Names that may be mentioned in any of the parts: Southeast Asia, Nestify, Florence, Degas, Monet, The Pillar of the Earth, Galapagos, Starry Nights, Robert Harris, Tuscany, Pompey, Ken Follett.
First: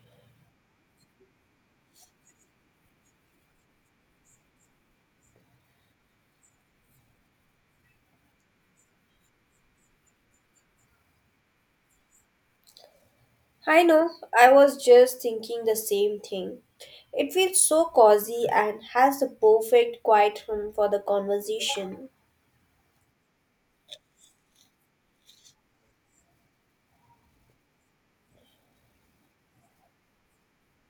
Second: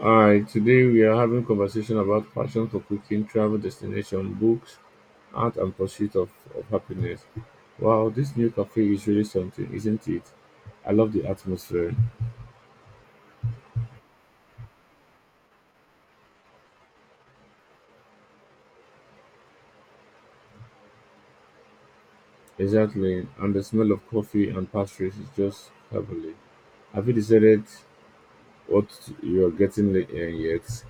All right, today we are having conversation about passion for cooking, travel destination, books, art, and pursuit of happiness. Wow, this new cafe is really something, isn't it? I love the atmosphere. I know, I was just thinking the same thing. It feels so cozy and has the perfect quiet room for the conversation. Exactly, and the smell of coffee and pastries is just heavenly. Have you decided what you are yet?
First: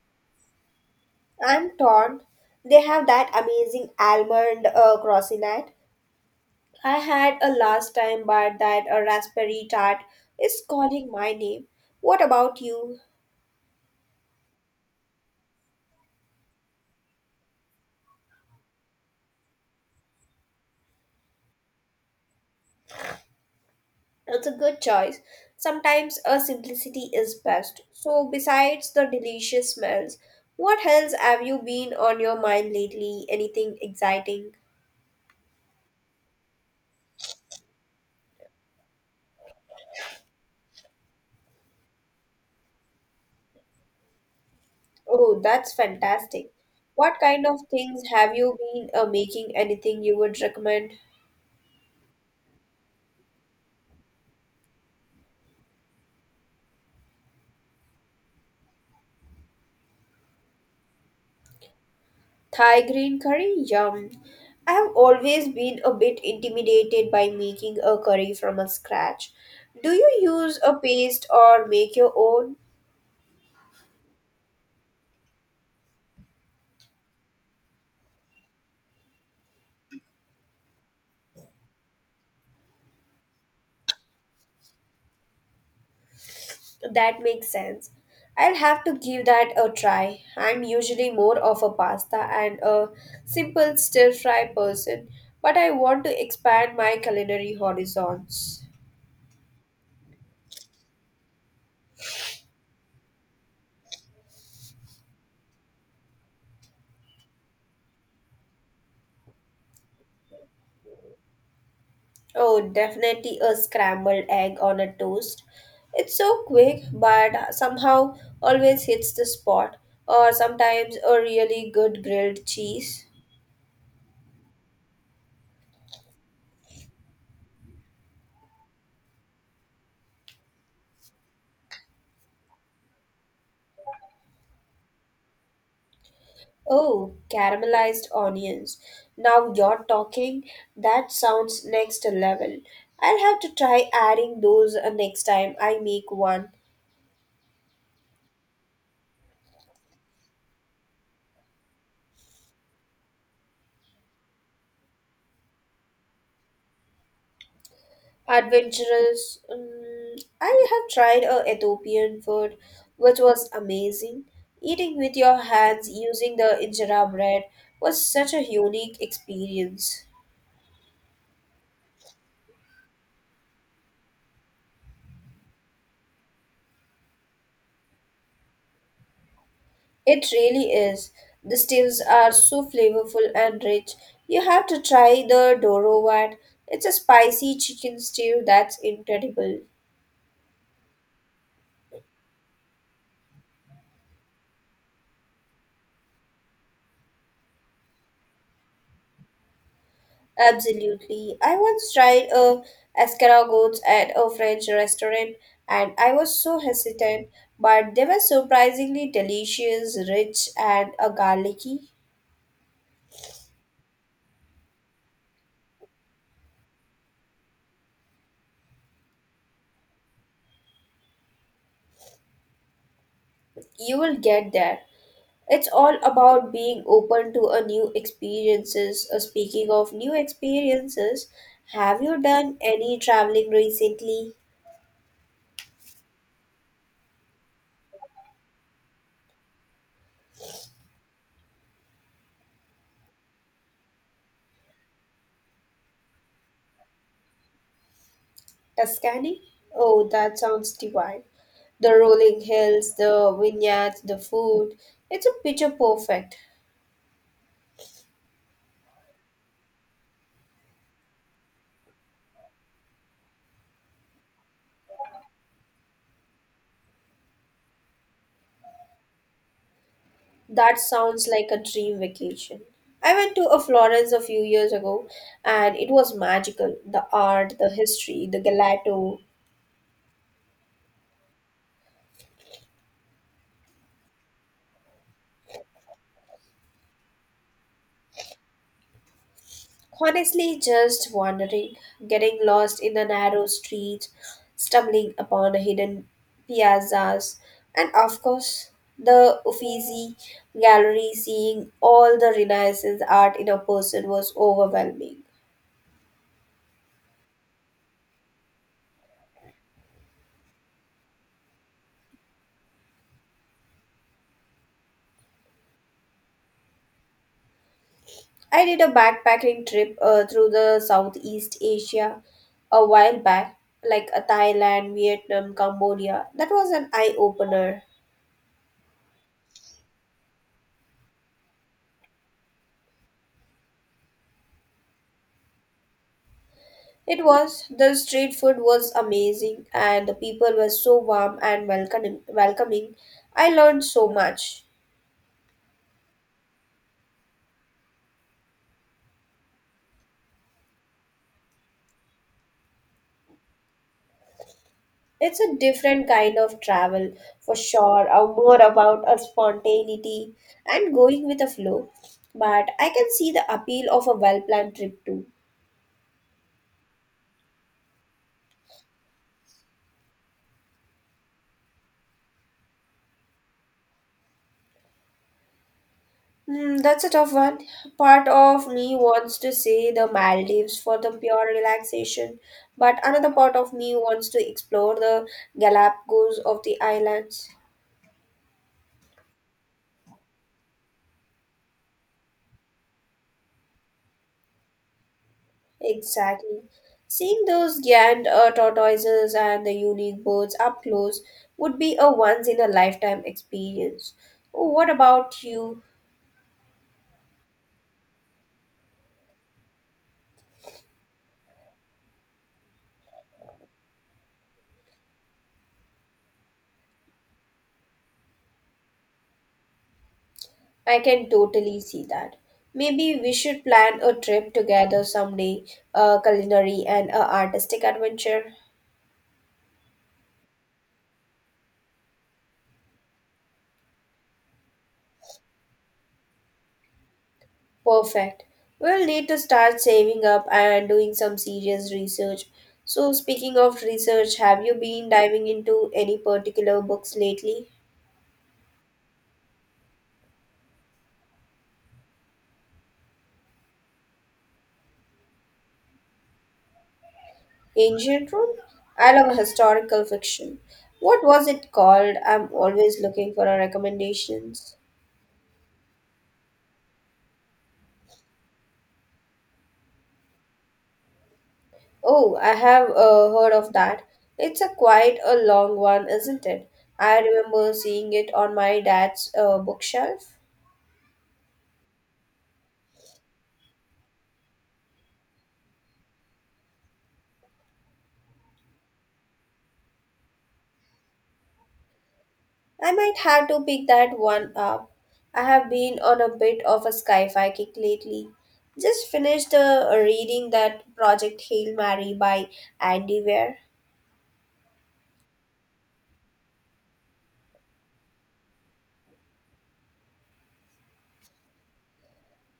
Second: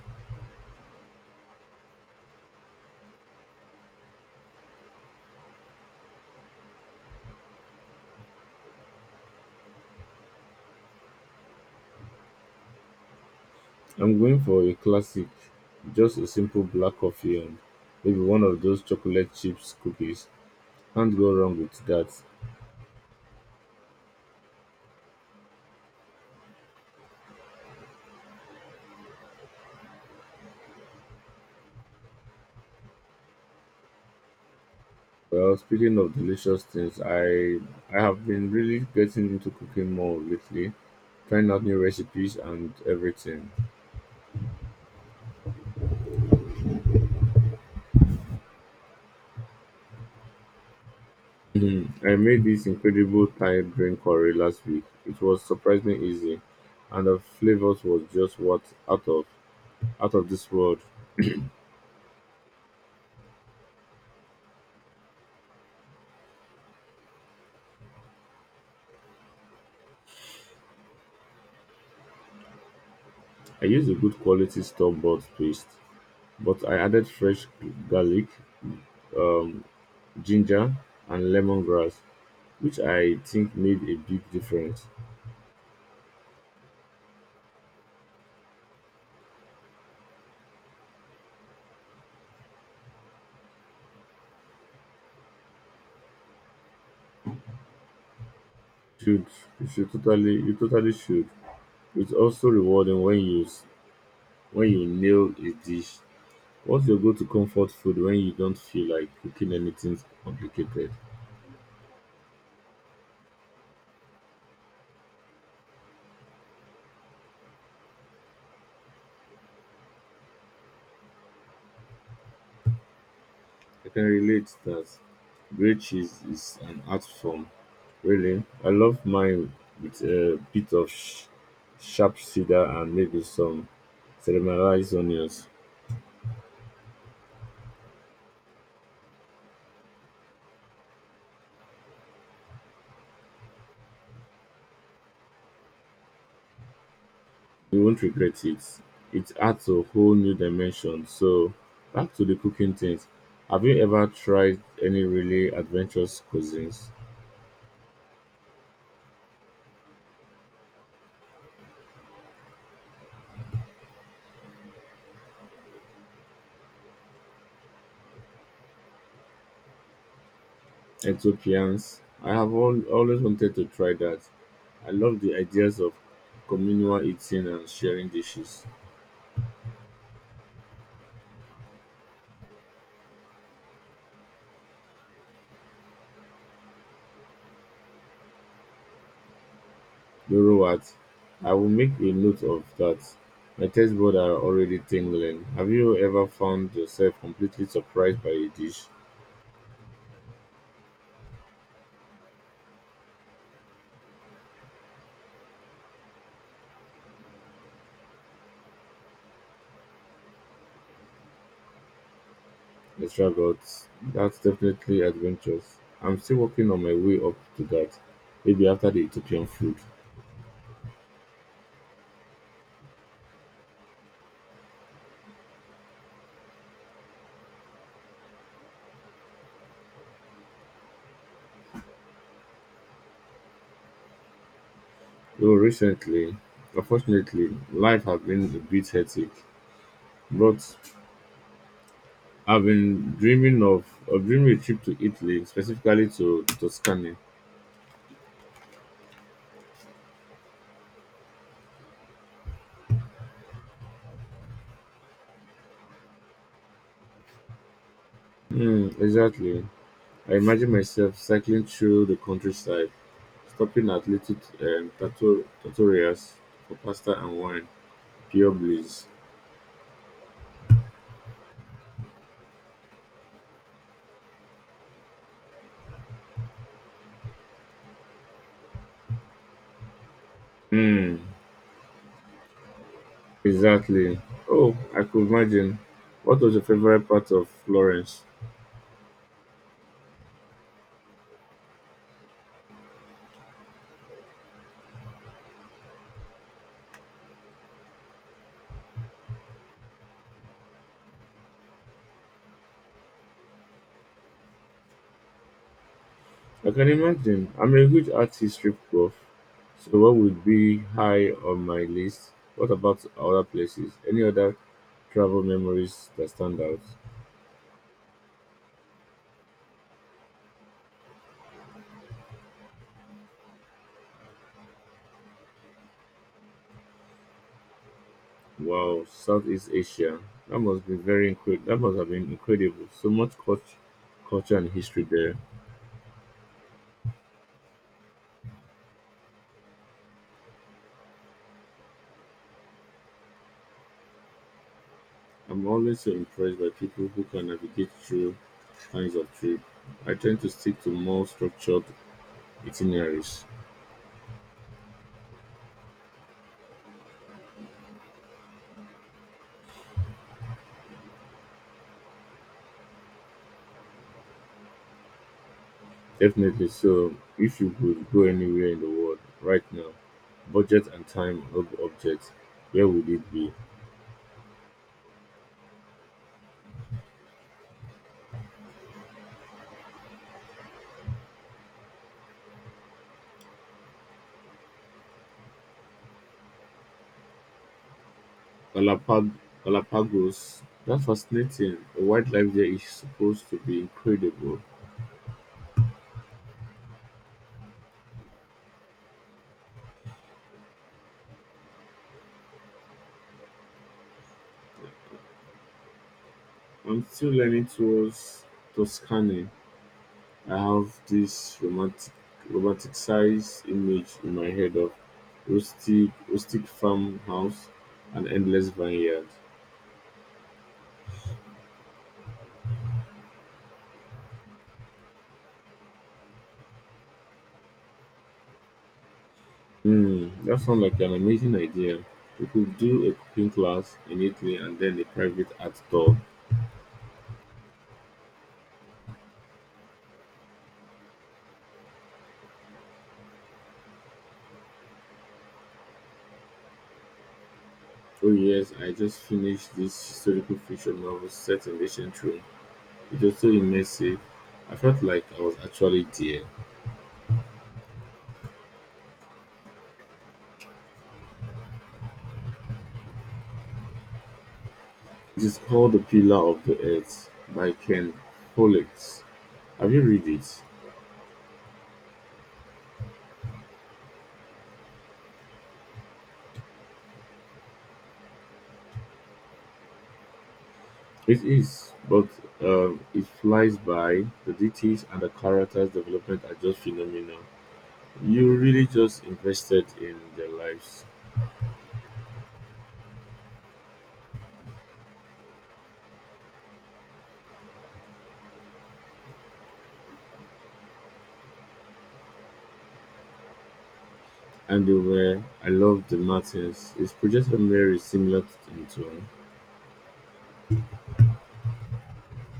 I'm torn. They have that amazing almond croissinat I had a last time, but that a raspberry tart is calling my name. What about you? I'm going for a classic, just a simple black coffee and maybe one of those chocolate chips cookies. Can't go wrong with that. It's a good choice. Sometimes a simplicity is best. So, besides the delicious smells, what else have you been on your mind lately? Anything exciting? Well, speaking of delicious things, I have been really getting into cooking more lately, trying out new recipes and everything. Oh, that's fantastic. What kind of things have you been making? Anything you would recommend? Mhm. I made this incredible Thai green curry last week. It was surprisingly easy, and the flavors was just what out of out of this world. Thai green curry? Yum. I have always been a bit intimidated by making a curry from a scratch. Do you use a paste or make your own? I used a good quality store bought paste, but I added fresh garlic, um, ginger, and lemongrass, which I think made a big difference. That makes sense. I'll have to give that a try. I'm usually more of a pasta and a simple stir fry person, but I want to expand my culinary horizons. Should. You totally should. It's also rewarding when you nail a dish. What's your go-to comfort food when you don't feel like cooking anything complicated? Oh, definitely a scrambled egg on a toast. It's so quick, but somehow always hits the spot. Or sometimes a really good grilled cheese. I can relate to that. Grilled cheese is an art form. Really, I love mine with a bit of sh- sharp cedar and maybe some caramelized onions. Oh, caramelized onions. Now you're talking. That sounds next level. I'll have to try adding those next time I make one. You won't regret it. It adds a whole new dimension. So, back to the cooking things. Have you ever tried any really adventurous cuisines? Adventurous. I have tried a Ethiopian food, which was amazing. Eating with your hands using the injera bread was such a unique experience. Ethiopians. I have always wanted to try that. I love the ideas of communal eating and sharing dishes. It really is. The stews are so flavorful and rich. You have to try the Doro one. It's a spicy chicken stew that's incredible. You know what? I will make a note of that. My taste buds are already tingling. Have you ever found yourself completely surprised by a dish? Absolutely. I once tried a escargots at a French restaurant and I was so hesitant, but they were surprisingly delicious, rich and garlicky. Extra guts. That's definitely adventurous. I'm still working on my way up to that, maybe after the Ethiopian food. You will get there. It's all about being open to a new experiences. Speaking of new experiences, have you done any traveling recently? Though recently, unfortunately, life has been a bit hectic. But I've been dreaming of dreaming a trip to Italy, specifically to Tuscany. Tuscany? Oh, that sounds divine. The rolling hills, the vineyards, the food. It's a picture perfect. Hmm, exactly. I imagine myself cycling through the countryside, stopping at little trattorias for pasta and wine. Pure bliss. That sounds like a dream vacation. I went to a Florence a few years ago and it was magical. The art, the history, the gelato. Hmm. Exactly. Oh, I could imagine. What was your favorite part of Florence? Honestly, just wandering, getting lost in a narrow street, stumbling upon a hidden piazzas, and of course, the Uffizi gallery. Seeing all the Renaissance art in a person was overwhelming. I can imagine. I'm a huge art history buff, so what would be high on my list? What about other places? Any other travel memories that stand out? I did a backpacking trip through the Southeast Asia a while back, like Thailand, Vietnam, Cambodia. That was an eye opener. Wow, Southeast Asia. That must be very incredible. That must have been incredible. So much culture and history there. It was. The street food was amazing, and the people were so warm and welcoming. Welcoming. I learned so much. I'm always so impressed by people who can navigate through kinds of trip. I tend to stick to more structured Itineraries It's a different kind of travel, for sure, or more about a spontaneity and going with the flow. But I can see the appeal of a well-planned trip too. definitely. So, if you could go anywhere in the world right now, budget and time of object, where would it be? Hmm, that's a tough one. Part of me wants to say the Maldives for the pure relaxation, but another part of me wants to explore the Galapagos of the islands. Galapag- Galapagos. That's fascinating. The wildlife there is supposed to be incredible. Exactly. Seeing those Gand tortoises and the unique birds up close would be a once in a lifetime experience. Oh, what about you? I'm still learning towards Tuscany. I have this romanticized image in my head of rustic farmhouse and endless vineyard. I can totally see that. Maybe we should plan a trip together someday, a culinary and a artistic adventure. Mm, that sounds like an amazing idea. We could do a cooking class in Italy and then a private art tour. Perfect. We'll need to start saving up and doing some serious research. So, speaking of research, have you been diving into any particular books lately? Oh yes, I just finished this historical fiction novel set in ancient Rome. It was so immersive. I felt like I was actually there. Ancient Rome? I love historical fiction. What was it called? I'm always looking for a recommendations. It is called The Pillar of the Earth by Ken Follett. Have you read it? Oh, I have heard of that. It's a quite a long one, isn't it? I remember seeing it on my dad's bookshelf. It is, but it flies by. The details and the characters' development are just phenomenal. You really just invested in their lives. I might have to pick that one up. I have been on a bit of a sci-fi kick lately. Just finished reading that Project Hail Mary by Andy Weir. And they were I loved the Martins. His projected memory is similar to in tone.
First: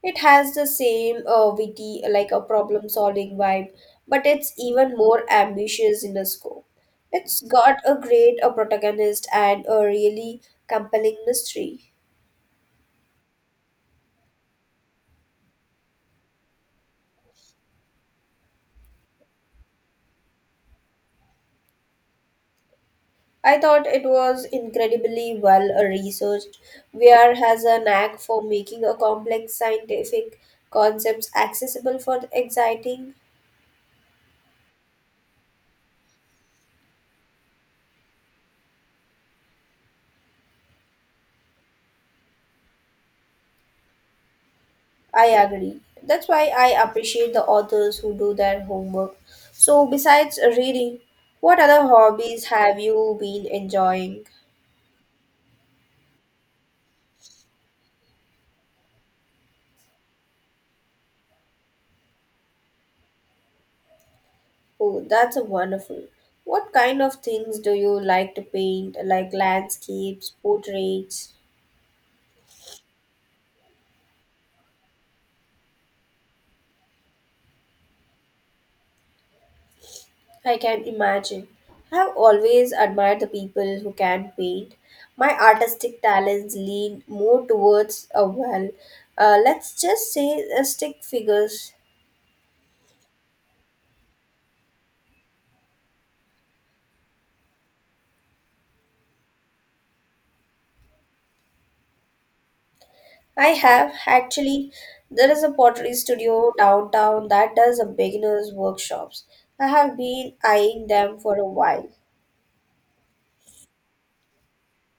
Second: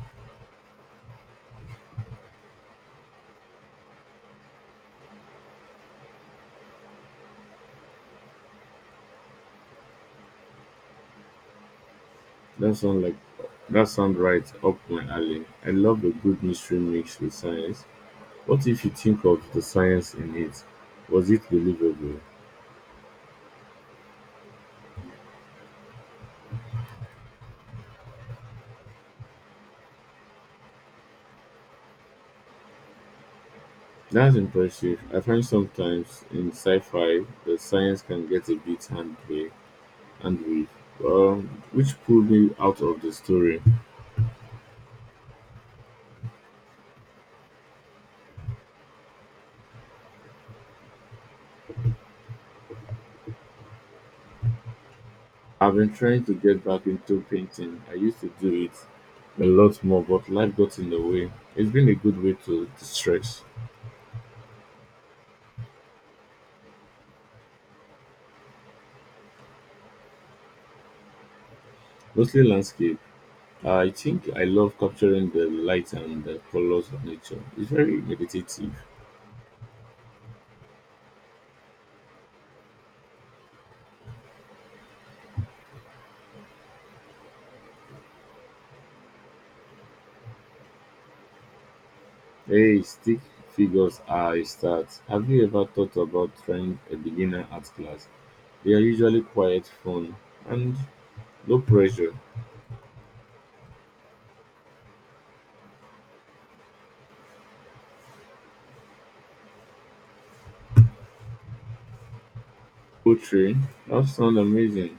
It has the same witty, like a problem solving vibe, but it's even more ambitious in the scope. It's got a great a protagonist and a really compelling mystery. That sound like that sound right up my alley. I love a good mystery mixed with science. What if you think of the science in it? Was it believable? I thought it was incredibly well researched. Weir has a knack for making a complex scientific concepts accessible for exciting. That's impressive. I find sometimes in sci-fi the science can get a bit hand way and with which pulled me out of the story. I agree. That's why I appreciate the authors who do their homework. So, besides reading, what other hobbies have you been enjoying? I've been trying to get back into painting. I used to do it a lot more, but life got in the way. It's been a good way to distress, Oh, that's a wonderful. What kind of things do you like to paint, like landscapes, portraits? mostly landscape. I think I love capturing the light and the colors of nature. It's very meditative. I can imagine. I have always admired the people who can paint. My artistic talents lean more towards a well, let's just say, stick figures. Hey, stick figures are a start. Have you ever thought about trying a beginner art class? They are usually quite fun and low pressure. I have actually. There is a pottery studio downtown that does a beginners workshops. I have been eyeing them for a while. Poetry, that sounds amazing.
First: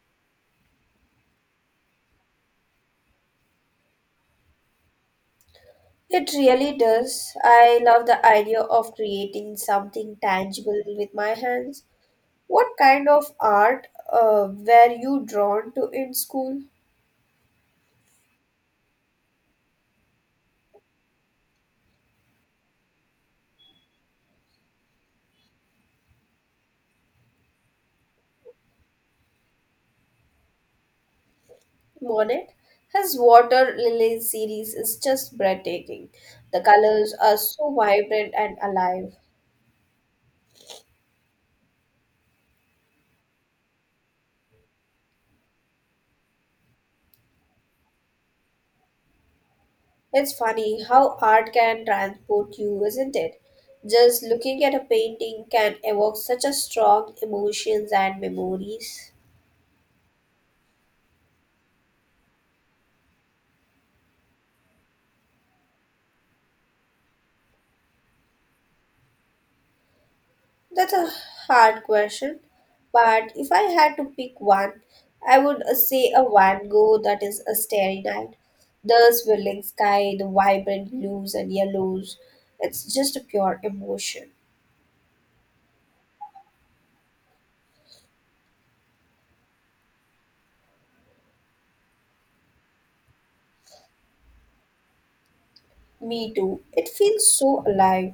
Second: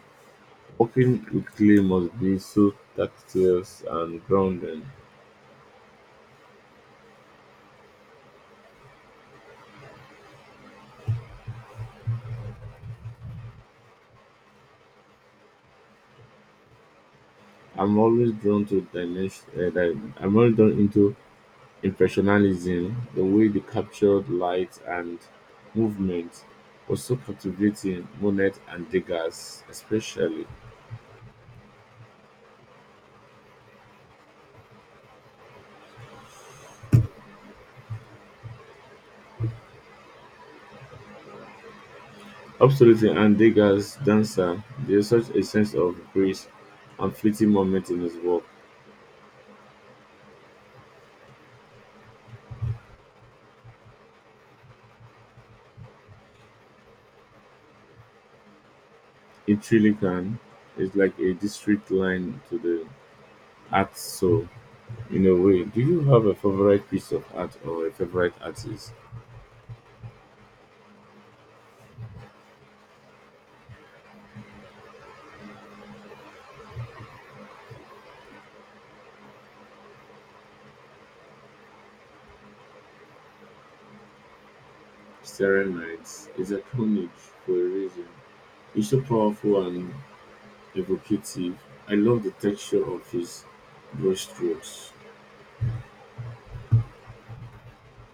Working with clay must be so tactile and grounding. It really does. I love the idea of creating something tangible with my hands. What kind of art were you drawn to in school? I'm always drawn to dimension. I'm always drawn into impressionism. The way they captured light and movement was so captivating. Monet and Degas, especially. Monet? His water lily series is just breathtaking. The colors are so vibrant and alive. Absolutely, and Degas' dancer. There's such a sense of grace and fleeting moment in his work. It's funny how art can transport you, isn't it? Just looking at a painting can evoke such a strong emotions and memories. It really can. It's like a district line to the art soul. In a way, do you have a favorite piece of art or a favorite artist? That's a hard question, but if I had to pick one, I would say a Van Gogh that is a starry night. The swirling sky, the vibrant blues and yellows. It's just a pure emotion. Starry Nights is iconic for a reason. It's so powerful and evocative. I love the texture of his brushstrokes. Me too. It feels so alive.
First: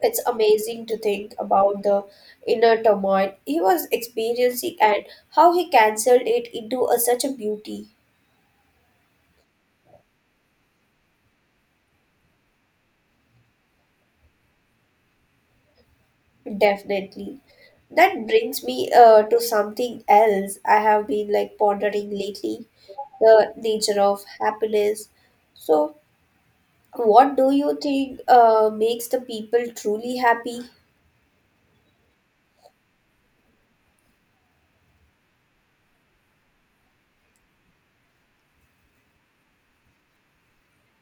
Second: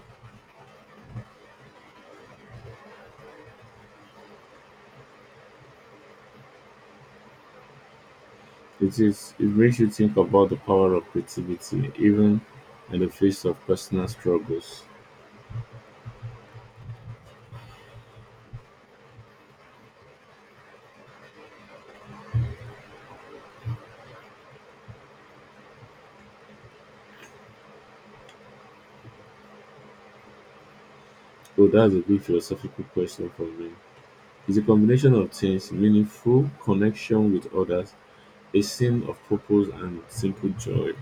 It's amazing to think about the inner turmoil he was experiencing and how he cancelled it into a, such a beauty. It is. It makes you think about the power of creativity, even in the face of personal struggles. Definitely. That brings me to something else I have been like pondering lately, the nature of happiness. So, what do you think makes the people truly happy? So that's a big philosophical question for me. It's a combination of things: meaningful connection with others, a sense of purpose, and simple joy.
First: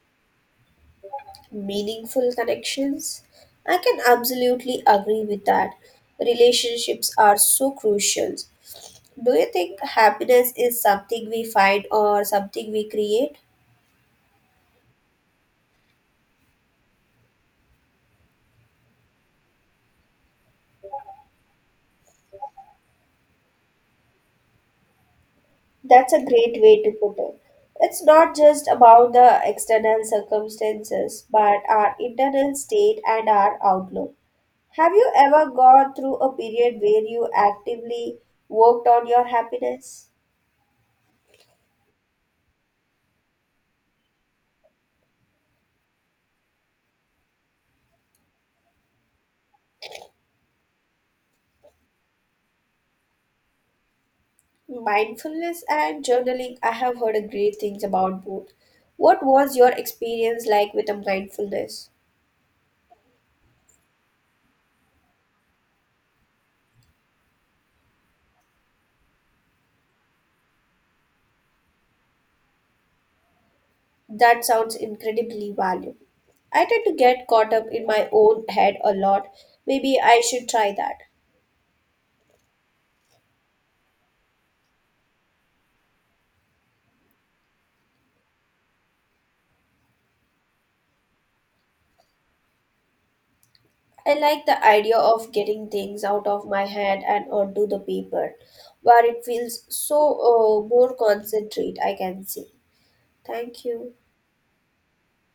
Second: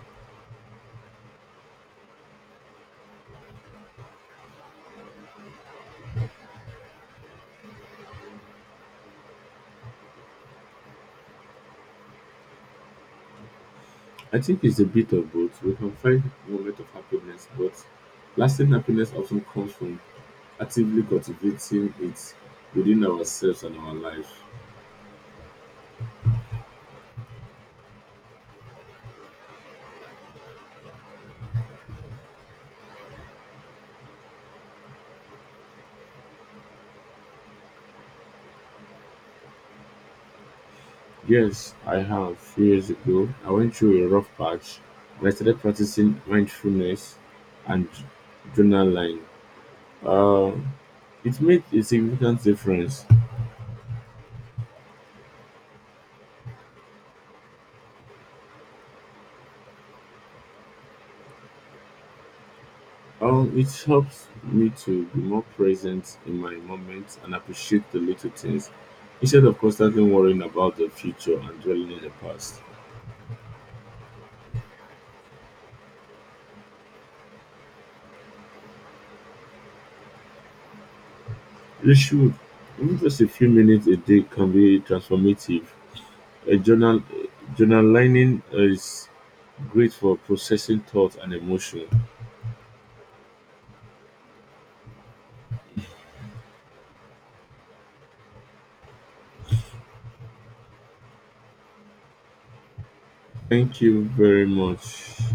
Meaningful connections? I can absolutely agree with that. Relationships are so crucial. Do you think happiness is something we find or something we create? I think it's a bit of both. We can find moments of happiness, but lasting happiness often comes from actively cultivating it within ourselves and our life. That's a great way to put it. It's not just about the external circumstances, but our internal state and our outlook. Have you ever gone through a period where you actively worked on your happiness? Yes, I have. Few years ago, I went through a rough patch and I started practicing mindfulness and journaling. Uh, it made a significant difference. Mindfulness and journaling, I have heard great things about both. What was your experience like with the mindfulness? It helps me to be more present in my moments and appreciate the little things instead of constantly worrying about the future and dwelling in the past. That sounds incredibly valuable. I tend to get caught up in my own head a lot. Maybe I should try that. You should, even just a few minutes a day can be transformative. A journal, Journaling is great for processing thoughts and emotion. I like the idea of getting things out of my head and onto the paper, where it feels so more concentrate, I can say. Thank Thank you. you very much.